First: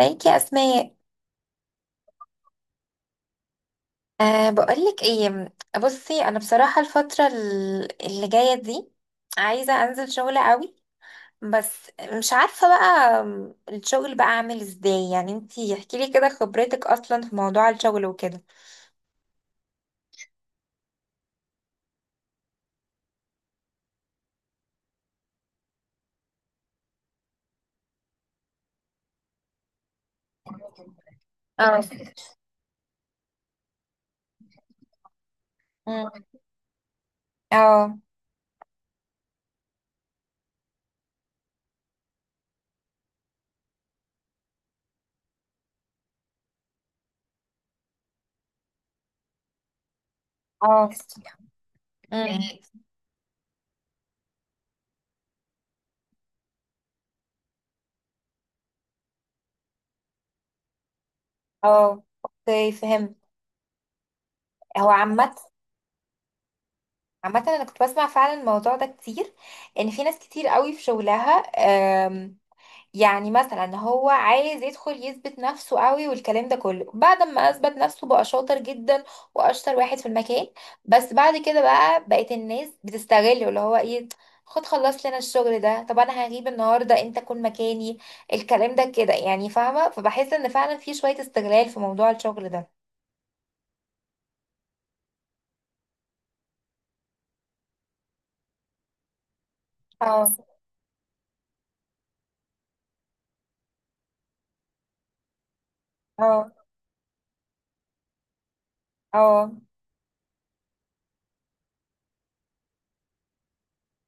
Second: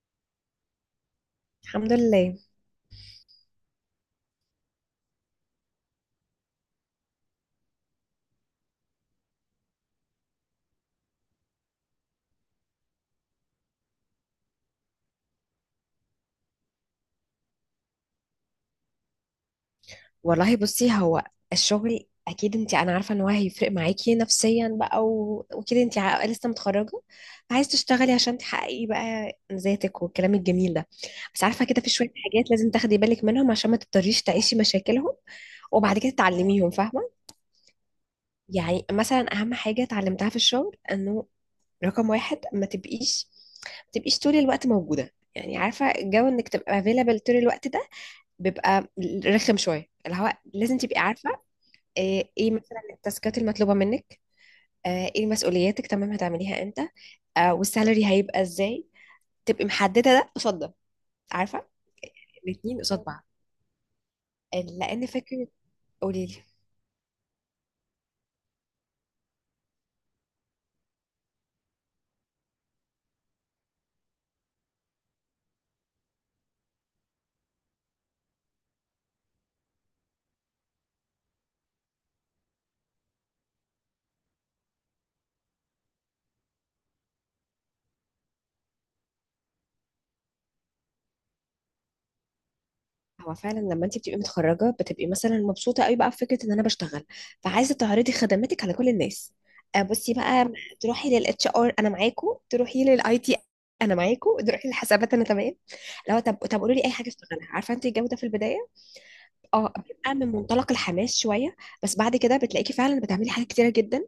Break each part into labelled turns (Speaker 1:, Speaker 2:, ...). Speaker 1: ازيك يا اسماء؟
Speaker 2: الحمد لله.
Speaker 1: أه، بقولك ايه. بصي، انا بصراحه الفتره اللي جايه دي عايزه انزل شغل قوي. بس مش عارفه بقى، الشغل بقى اعمل ازاي؟ يعني انتي احكي لي كده خبرتك اصلا في موضوع الشغل وكده.
Speaker 2: والله بصي، هو الشغل اكيد انا عارفه ان هو هيفرق معاكي نفسيا بقى وكده. انت لسه متخرجه، عايز تشتغلي عشان تحققي بقى ذاتك والكلام الجميل ده. بس عارفه
Speaker 1: اه.
Speaker 2: كده، في شويه حاجات لازم تاخدي بالك منهم عشان ما تضطريش تعيشي مشاكلهم وبعد
Speaker 1: مم.
Speaker 2: كده تعلميهم، فاهمه؟
Speaker 1: اه.
Speaker 2: يعني مثلا اهم حاجه اتعلمتها في الشغل انه رقم واحد ما تبقيش طول الوقت موجوده. يعني عارفه جو انك تبقى available طول الوقت ده بيبقى رخم شويه، اللي هو لازم
Speaker 1: اه.
Speaker 2: تبقي عارفه
Speaker 1: مم.
Speaker 2: ايه مثلا التاسكات المطلوبه منك، ايه مسؤولياتك، تمام هتعمليها امتى، والسالري هيبقى ازاي. تبقي محدده ده قصاد ده، عارفه؟
Speaker 1: اه، اوكي،
Speaker 2: الاثنين قصاد
Speaker 1: فهمت.
Speaker 2: بعض.
Speaker 1: هو
Speaker 2: لان
Speaker 1: عامه
Speaker 2: فكره، قولي لي،
Speaker 1: عامه انا كنت بسمع فعلا الموضوع ده كتير، ان في ناس كتير قوي في شغلها. يعني مثلا هو عايز يدخل يثبت نفسه قوي والكلام ده كله، بعد ما اثبت نفسه بقى شاطر جدا واشطر واحد في المكان، بس بعد كده بقى بقت الناس بتستغله. اللي هو ايه، خد خلص لنا الشغل ده، طب انا هغيب النهارده انت كن مكاني. الكلام ده كده يعني، فاهمه؟ فبحس ان فعلا في شويه استغلال في موضوع الشغل ده.
Speaker 2: هو فعلا لما انت بتبقي متخرجه بتبقي مثلا مبسوطه قوي بقى بفكره ان انا بشتغل، فعايزه تعرضي خدماتك على كل الناس. بصي
Speaker 1: اه.
Speaker 2: بقى، تروحي للاتش ار انا معاكو، تروحي للاي تي انا معاكو، تروحي للحسابات انا تمام. لو طب
Speaker 1: اه.
Speaker 2: طب قولوا لي اي حاجه اشتغلها، عارفه انت الجو ده في البدايه
Speaker 1: اه.
Speaker 2: اه بيبقى من منطلق الحماس شويه. بس بعد كده بتلاقيكي فعلا بتعملي حاجات كتيره جدا.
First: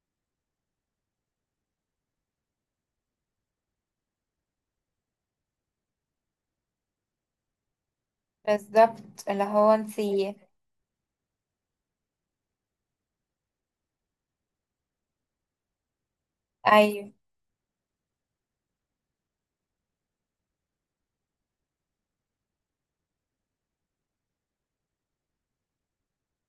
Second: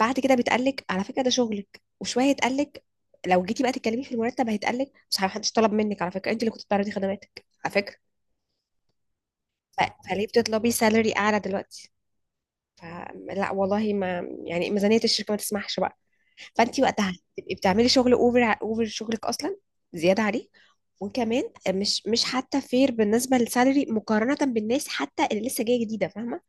Speaker 2: بعد كده بيتقالك على فكره ده شغلك، وشويه يتقالك لو جيتي بقى تتكلمي في المرتب هيتقالك مش محدش طلب منك على فكره، انت اللي كنت بتعرضي خدماتك على فكره،
Speaker 1: بالظبط، اللي هو
Speaker 2: فليه
Speaker 1: انتي.
Speaker 2: بتطلبي سالري اعلى دلوقتي؟ فلا والله، ما يعني ميزانيه الشركه ما تسمحش بقى. فانت
Speaker 1: ايوه،
Speaker 2: وقتها تبقي بتعملي شغل اوفر اوفر شغلك اصلا، زياده عليه، وكمان مش حتى فير بالنسبه للسالري مقارنه بالناس حتى اللي لسه جايه جديده، فاهمه؟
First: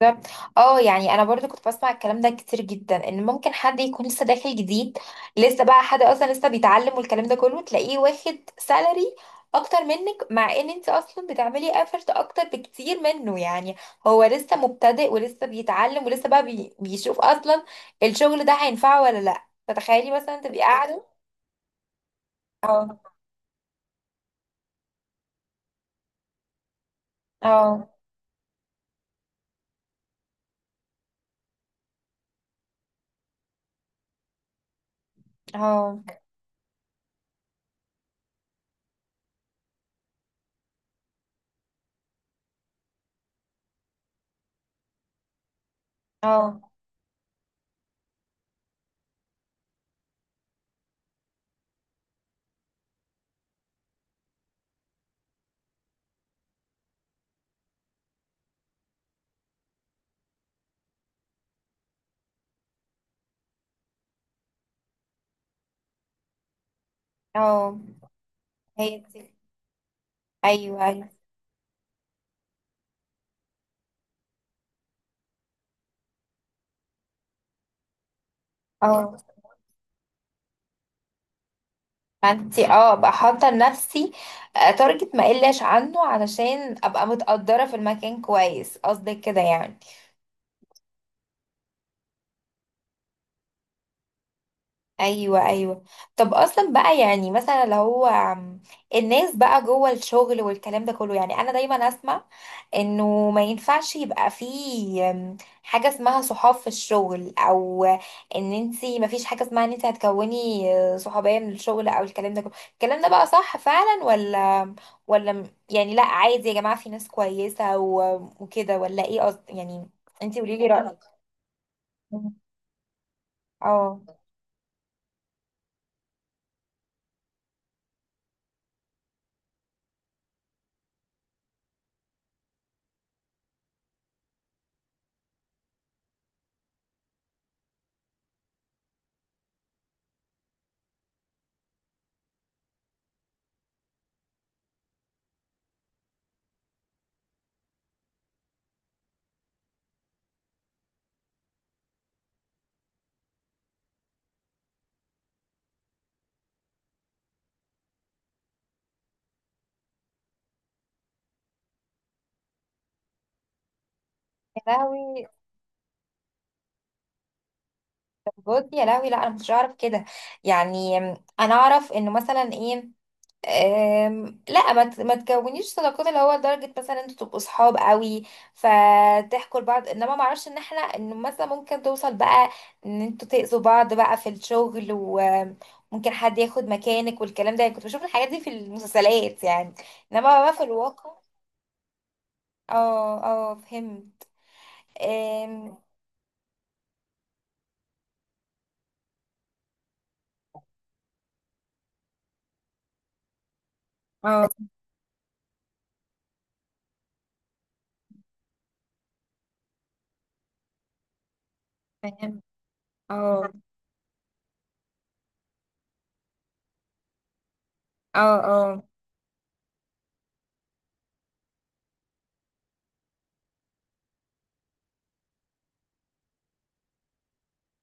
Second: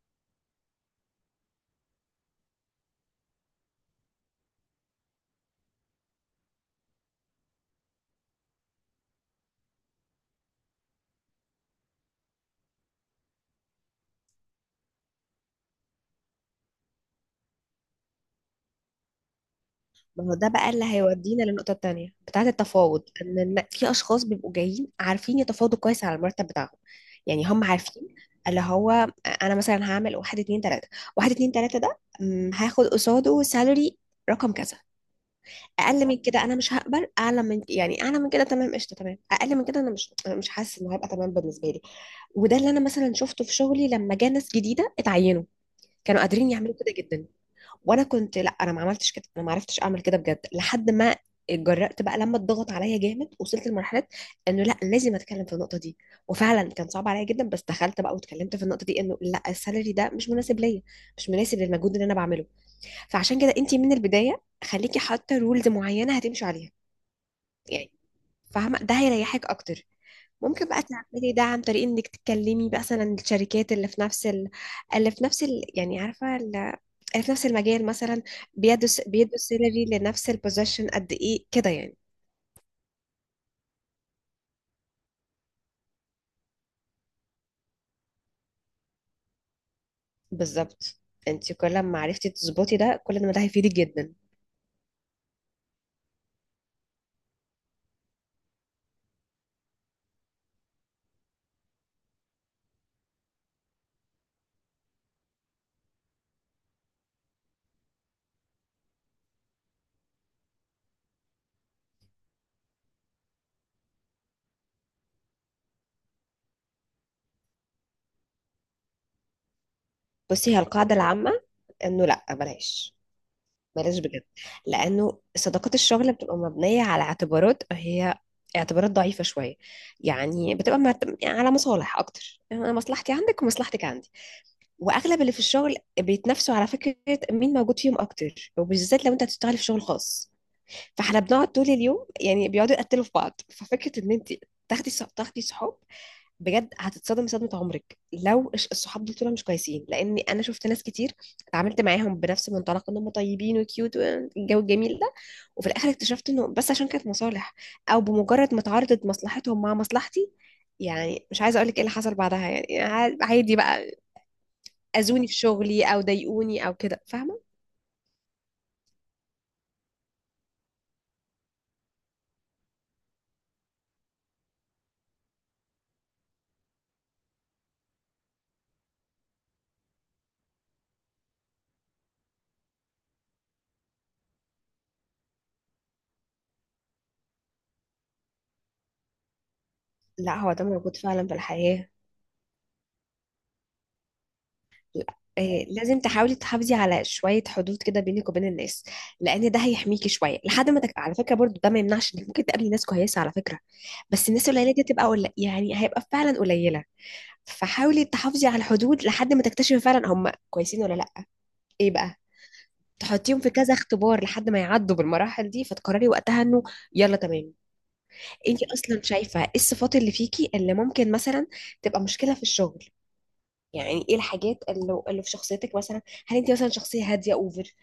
Speaker 1: بالظبط. اه يعني انا برضو كنت بسمع الكلام ده كتير جدا، ان ممكن حد يكون لسه داخل جديد، لسه بقى حد اصلا لسه بيتعلم والكلام ده كله، تلاقيه واخد سالري اكتر منك، مع ان انت اصلا بتعملي افورت اكتر بكتير منه. يعني هو لسه مبتدئ ولسه بيتعلم ولسه بقى بيشوف اصلا الشغل ده هينفعه ولا لا. فتخيلي
Speaker 2: ما هو
Speaker 1: مثلا
Speaker 2: ده
Speaker 1: تبقي
Speaker 2: بقى اللي
Speaker 1: قاعده.
Speaker 2: هيودينا للنقطة التانية بتاعة
Speaker 1: اه.
Speaker 2: التفاوض. ان في اشخاص بيبقوا جايين عارفين يتفاوضوا كويس على المرتب بتاعهم. يعني هم
Speaker 1: اه.
Speaker 2: عارفين اللي هو انا مثلا هعمل واحد اتنين تلاتة، واحد اتنين تلاتة ده هاخد قصاده سالري رقم كذا.
Speaker 1: اه.
Speaker 2: اقل من كده انا مش هقبل، اعلى من، يعني اعلى من كده تمام قشطه تمام، اقل من كده انا مش حاسس انه هيبقى تمام بالنسبه لي. وده اللي انا مثلا شفته في شغلي لما جه ناس جديده اتعينوا، كانوا قادرين
Speaker 1: اه.
Speaker 2: يعملوا كده جدا. وانا كنت لا، انا ما عملتش كده، انا ما عرفتش اعمل كده بجد لحد ما اتجرأت بقى لما اتضغط عليا جامد، وصلت لمرحله انه لا، لازم اتكلم في النقطه دي. وفعلا كان صعب عليا جدا، بس دخلت بقى واتكلمت في النقطه دي انه لا، السالري ده مش مناسب ليا، مش مناسب للمجهود اللي انا بعمله. فعشان كده انت من البدايه خليكي حاطه رولز معينه هتمشي عليها
Speaker 1: اه.
Speaker 2: يعني، فاهمه؟
Speaker 1: هي
Speaker 2: ده
Speaker 1: دي.
Speaker 2: هيريحك اكتر. ممكن بقى
Speaker 1: ايوه، ايوه.
Speaker 2: تعملي ده عن طريق انك تتكلمي بقى مثلا الشركات اللي في نفس اللي في نفس يعني عارفه اللي في نفس المجال مثلا، بيدوا
Speaker 1: اه،
Speaker 2: بيدوا سيلري لنفس البوزيشن قد ايه كده يعني.
Speaker 1: ما انتي اه ابقى حاطه لنفسي تارجت ما اقلش عنه، علشان ابقى متقدره في المكان كويس. قصدك كده يعني؟
Speaker 2: بالظبط. انت كل ما عرفتي تظبطي ده، كل ما ده هيفيدك جدا.
Speaker 1: ايوه، ايوه. طب اصلا بقى، يعني مثلا لو هو الناس بقى جوه الشغل والكلام ده كله، يعني انا دايما اسمع انه ما ينفعش يبقى فيه حاجه اسمها صحاب في الشغل. او ان انتي ما فيش حاجه اسمها ان انتي هتكوني صحوبيه من الشغل او الكلام ده كله. الكلام ده بقى صح فعلا ولا يعني لا، عادي يا جماعه في ناس كويسه وكده، ولا ايه قصد يعني؟ انتي
Speaker 2: بصي، هي
Speaker 1: قوليلي
Speaker 2: القاعده
Speaker 1: رايك.
Speaker 2: العامه انه لا، بلاش، بلاش
Speaker 1: اه.
Speaker 2: بجد. لانه صداقات الشغل بتبقى مبنيه على اعتبارات، هي اعتبارات ضعيفه شويه. يعني بتبقى على مصالح اكتر، يعني انا مصلحتي عندك ومصلحتك عندي. واغلب اللي في الشغل بيتنافسوا على فكره مين موجود فيهم اكتر، وبالذات لو انت هتشتغلي في شغل خاص، فاحنا بنقعد طول اليوم، يعني بيقعدوا يقتلوا في بعض. ففكره ان انت تاخدي صحاب، بجد هتتصدمي صدمه عمرك لو الصحاب دول طول مش كويسين. لان انا شفت ناس كتير اتعاملت معاهم بنفس منطلق ان هم طيبين وكيوت والجو الجميل ده، وفي الاخر اكتشفت انه بس عشان كانت مصالح، او بمجرد ما تعارضت مصلحتهم مع مصلحتي، يعني مش عايزه اقول لك ايه اللي حصل بعدها، يعني عادي بقى،
Speaker 1: يا لهوي.
Speaker 2: اذوني في شغلي او ضايقوني او كده، فاهمه؟
Speaker 1: بجد يا لهوي، لا انا مش اعرف كده. يعني انا اعرف انه مثلا ايه، لا ما تكونيش صداقات، اللي هو لدرجه مثلا انتوا تبقوا صحاب قوي فتحكوا لبعض. انما ما اعرفش ان احنا انه مثلا ممكن توصل بقى، ان انتوا تاذوا بعض بقى في الشغل وممكن حد ياخد مكانك والكلام ده. يعني كنت بشوف الحاجات دي في المسلسلات، يعني
Speaker 2: لا
Speaker 1: انما بقى
Speaker 2: هو
Speaker 1: في
Speaker 2: ده موجود
Speaker 1: الواقع.
Speaker 2: فعلا في الحياة.
Speaker 1: اه، اه، فهمت.
Speaker 2: لا، إيه،
Speaker 1: أم،
Speaker 2: لازم تحاولي تحافظي على شويه حدود كده بينك وبين الناس، لان ده هيحميكي شويه لحد ما على فكره برضو ده ما يمنعش انك ممكن تقابلي ناس كويسه على فكره، بس
Speaker 1: اه،
Speaker 2: الناس القليله دي تبقى يعني هيبقى فعلا قليله. فحاولي تحافظي على الحدود لحد ما تكتشفي فعلا هم كويسين ولا لا. ايه بقى،
Speaker 1: فهمت.
Speaker 2: تحطيهم في
Speaker 1: اه.
Speaker 2: كذا اختبار لحد ما يعدوا بالمراحل دي، فتقرري وقتها انه يلا تمام.
Speaker 1: اه.
Speaker 2: انت
Speaker 1: اه.
Speaker 2: اصلا شايفه ايه الصفات اللي فيكي اللي ممكن مثلا تبقى مشكله في الشغل؟ يعني ايه الحاجات اللي، اللي في شخصيتك مثلا؟ هل انت مثلا شخصيه هاديه اوفر؟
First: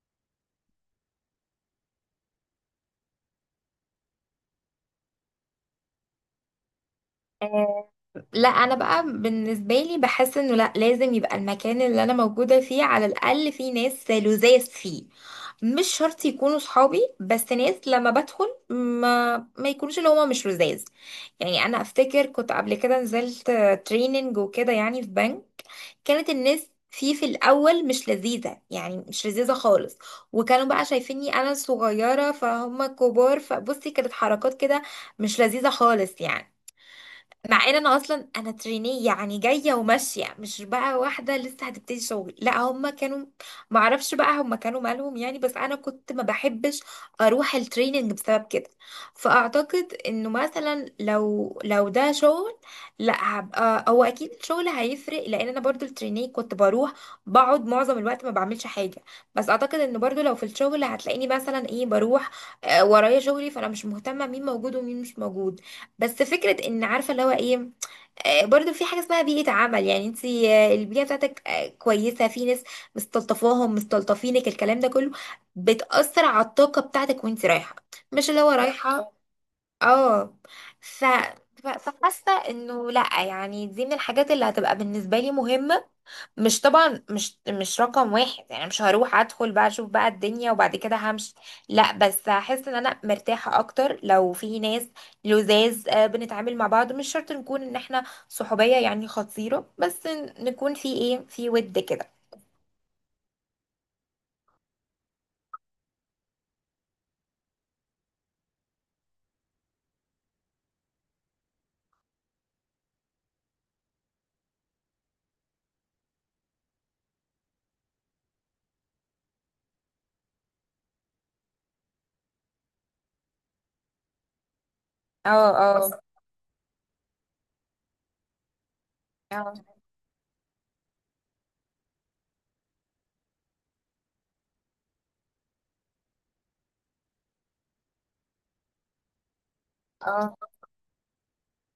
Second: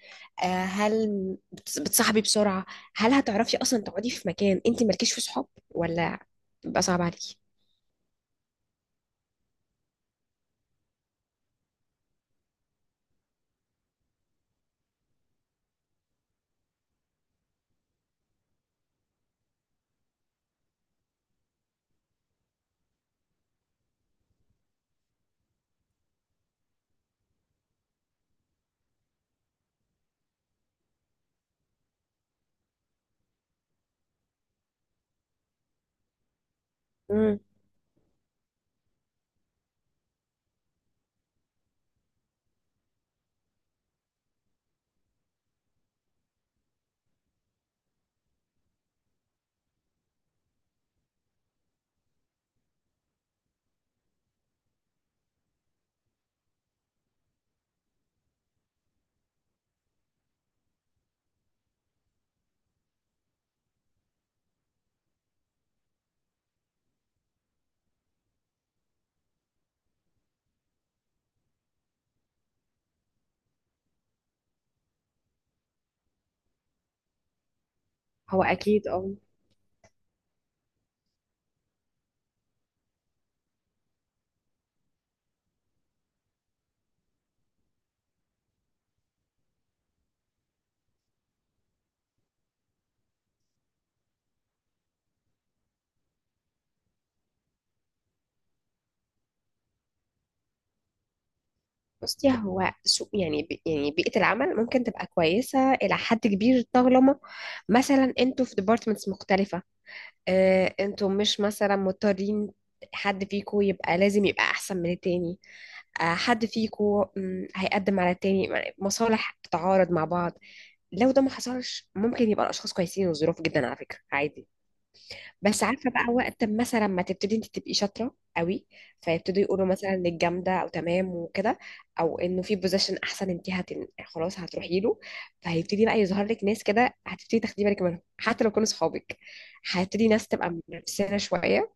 Speaker 2: آه، هل بتصاحبي بسرعه؟ هل هتعرفي اصلا تقعدي في مكان انت مالكيش في صحاب، ولا بيبقى صعب عليكي؟
Speaker 1: آه، لا، انا بقى بالنسبه لي بحس انه لا، لازم يبقى المكان اللي انا موجوده فيه على الاقل فيه ناس لذاذ فيه. مش شرط يكونوا صحابي، بس ناس لما بدخل ما يكونوش اللي هما مش لذاذ يعني. انا افتكر كنت قبل كده نزلت تريننج وكده، يعني في بنك، كانت الناس فيه في الاول مش لذيذه، يعني مش لذيذه خالص. وكانوا بقى شايفيني انا صغيره فهم كبار، فبصي كانت حركات كده مش لذيذه خالص يعني.
Speaker 2: امم،
Speaker 1: مع ان انا اصلا تريني يعني جايه وماشيه، مش بقى واحده لسه هتبتدي شغل. لا هم كانوا، ما اعرفش بقى، هم كانوا مالهم يعني. بس انا كنت ما بحبش اروح التريننج بسبب كده. فاعتقد انه مثلا لو ده شغل، لا هبقى. هو اكيد الشغل هيفرق، لان انا برضو التريني كنت بروح بقعد معظم الوقت ما بعملش حاجه. بس اعتقد ان برضو لو في الشغل هتلاقيني مثلا ايه، بروح ورايا شغلي، فانا مش مهتمه مين موجود ومين مش موجود. بس فكرة ان عارفة اللي هو ايه، برضو في حاجة اسمها بيئة عمل. يعني انت البيئة بتاعتك كويسة، في ناس مستلطفاهم مستلطفينك، الكلام ده كله بتأثر على الطاقة بتاعتك وانت رايحة. مش اللي
Speaker 2: هو
Speaker 1: هو
Speaker 2: اكيد اه.
Speaker 1: رايحة. اه. ف... فحاسه انه لا يعني، دي من الحاجات اللي هتبقى بالنسبه لي مهمه. مش طبعا، مش رقم واحد يعني. مش هروح ادخل بقى اشوف بقى الدنيا وبعد كده همشي، لا، بس هحس ان انا مرتاحه اكتر لو في ناس لزاز، بنتعامل مع بعض، مش شرط نكون ان احنا صحوبيه يعني خطيره، بس نكون في ايه، في ود كده.
Speaker 2: بصي، هو سوق يعني يعني بيئه العمل ممكن تبقى كويسه الى حد كبير طالما مثلا انتوا في ديبارتمنتس مختلفه. انتوا مش مثلا مضطرين حد فيكو يبقى لازم يبقى احسن من التاني، حد فيكو هيقدم على التاني، مصالح بتتعارض مع بعض. لو ده ما حصلش ممكن يبقى الاشخاص كويسين وظروف جدا على فكرة، عادي.
Speaker 1: اه.
Speaker 2: بس عارفه
Speaker 1: اه.
Speaker 2: بقى، وقت ما مثلا ما تبتدي انت تبقي شاطره قوي، فيبتدوا
Speaker 1: اه.
Speaker 2: يقولوا مثلا انك جامده او تمام وكده، او انه في بوزيشن احسن انت خلاص هتروحي له، فهيبتدي بقى يظهر لك ناس كده هتبتدي تاخدي بالك منهم حتى لو كانوا صحابك. هتبتدي ناس
Speaker 1: اه.
Speaker 2: تبقى منافسانه شويه،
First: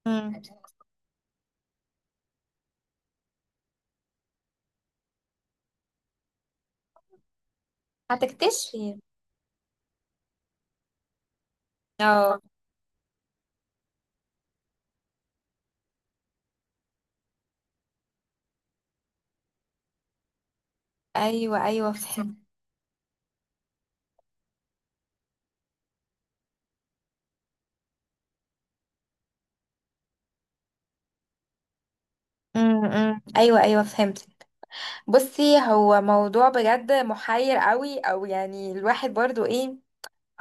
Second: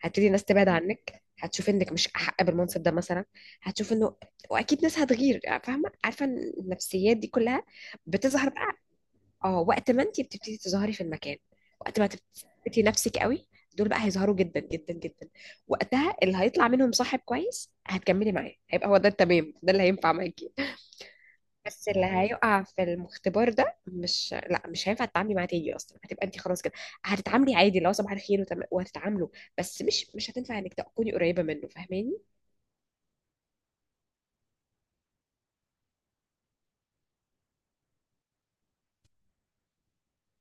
Speaker 2: هتبتدي
Speaker 1: مم.
Speaker 2: ناس تبعد عنك، هتشوف انك مش احق بالمنصب ده مثلا، هتشوف انه، واكيد ناس هتغير، فاهمه؟ عارفه إن النفسيات دي كلها بتظهر
Speaker 1: هتكتشفي.
Speaker 2: اه وقت ما انت بتبتدي تظهري في المكان، وقت ما
Speaker 1: اه.
Speaker 2: تثبتي نفسك قوي. دول بقى هيظهروا جدا جدا جدا. وقتها اللي هيطلع منهم صاحب كويس هتكملي معاه، هيبقى هو ده التمام، ده اللي هينفع معاكي.
Speaker 1: ايوه،
Speaker 2: بس
Speaker 1: ايوه،
Speaker 2: اللي
Speaker 1: فهمت.
Speaker 2: هيقع في المختبر ده مش، لا مش هينفع تتعاملي معاه تاني اصلا. هتبقى انت خلاص كده هتتعاملي عادي، لو صباح الخير وهتتعاملوا، بس مش هتنفع انك تكوني قريبه منه، فاهماني؟
Speaker 1: ايوه، ايوه، فهمت. بصي، هو موضوع بجد محير قوي، او يعني الواحد برضو ايه،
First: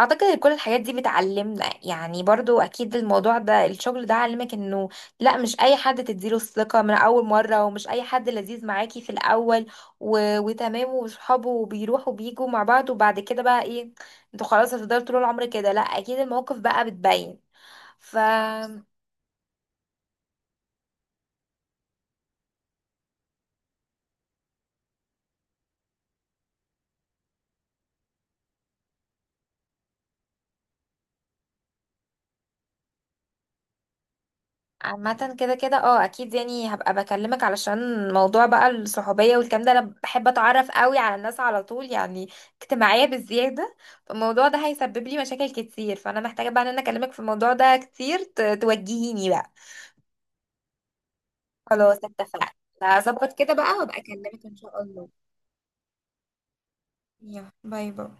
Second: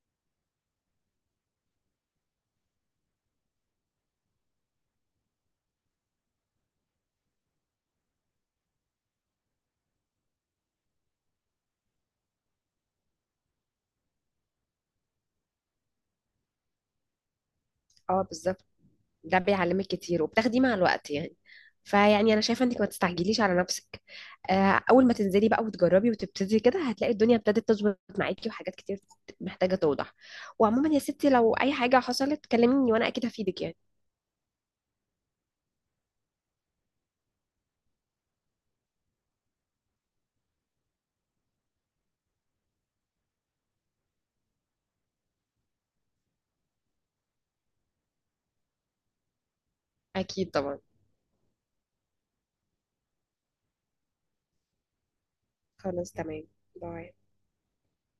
Speaker 1: اعتقد ان كل الحاجات دي بتعلمنا. يعني برضو اكيد الموضوع ده، الشغل ده علمك انه لا، مش اي حد تديله الثقة من اول مرة، ومش اي حد لذيذ معاكي في الاول وتمام وصحابه وبيروحوا بيجوا مع بعض، وبعد كده بقى ايه انتوا خلاص هتفضلوا طول العمر كده. لا، اكيد المواقف بقى بتبين. ف
Speaker 2: اه بالظبط. ده بيعلمك كتير، وبتاخديه مع الوقت يعني. فيعني انا شايفه انك ما تستعجليش على نفسك. اول ما تنزلي بقى وتجربي وتبتدي كده، هتلاقي الدنيا ابتدت تظبط معاكي، وحاجات كتير محتاجه توضح. وعموما يا ستي، لو اي حاجه حصلت كلميني، وانا اكيد هفيدك يعني.
Speaker 1: عامة كده كده اه، اكيد. يعني هبقى بكلمك علشان موضوع بقى الصحوبية والكلام ده، انا بحب اتعرف قوي على الناس على طول يعني، اجتماعية بالزيادة. فالموضوع ده هيسبب لي مشاكل كتير، فانا محتاجة بقى ان انا اكلمك في الموضوع ده كتير، توجهيني بقى.
Speaker 2: اكيد طبعا.
Speaker 1: خلاص، اتفقنا. هظبط كده بقى وابقى اكلمك ان شاء الله.
Speaker 2: خلاص تمام. باي.
Speaker 1: يلا، باي باي.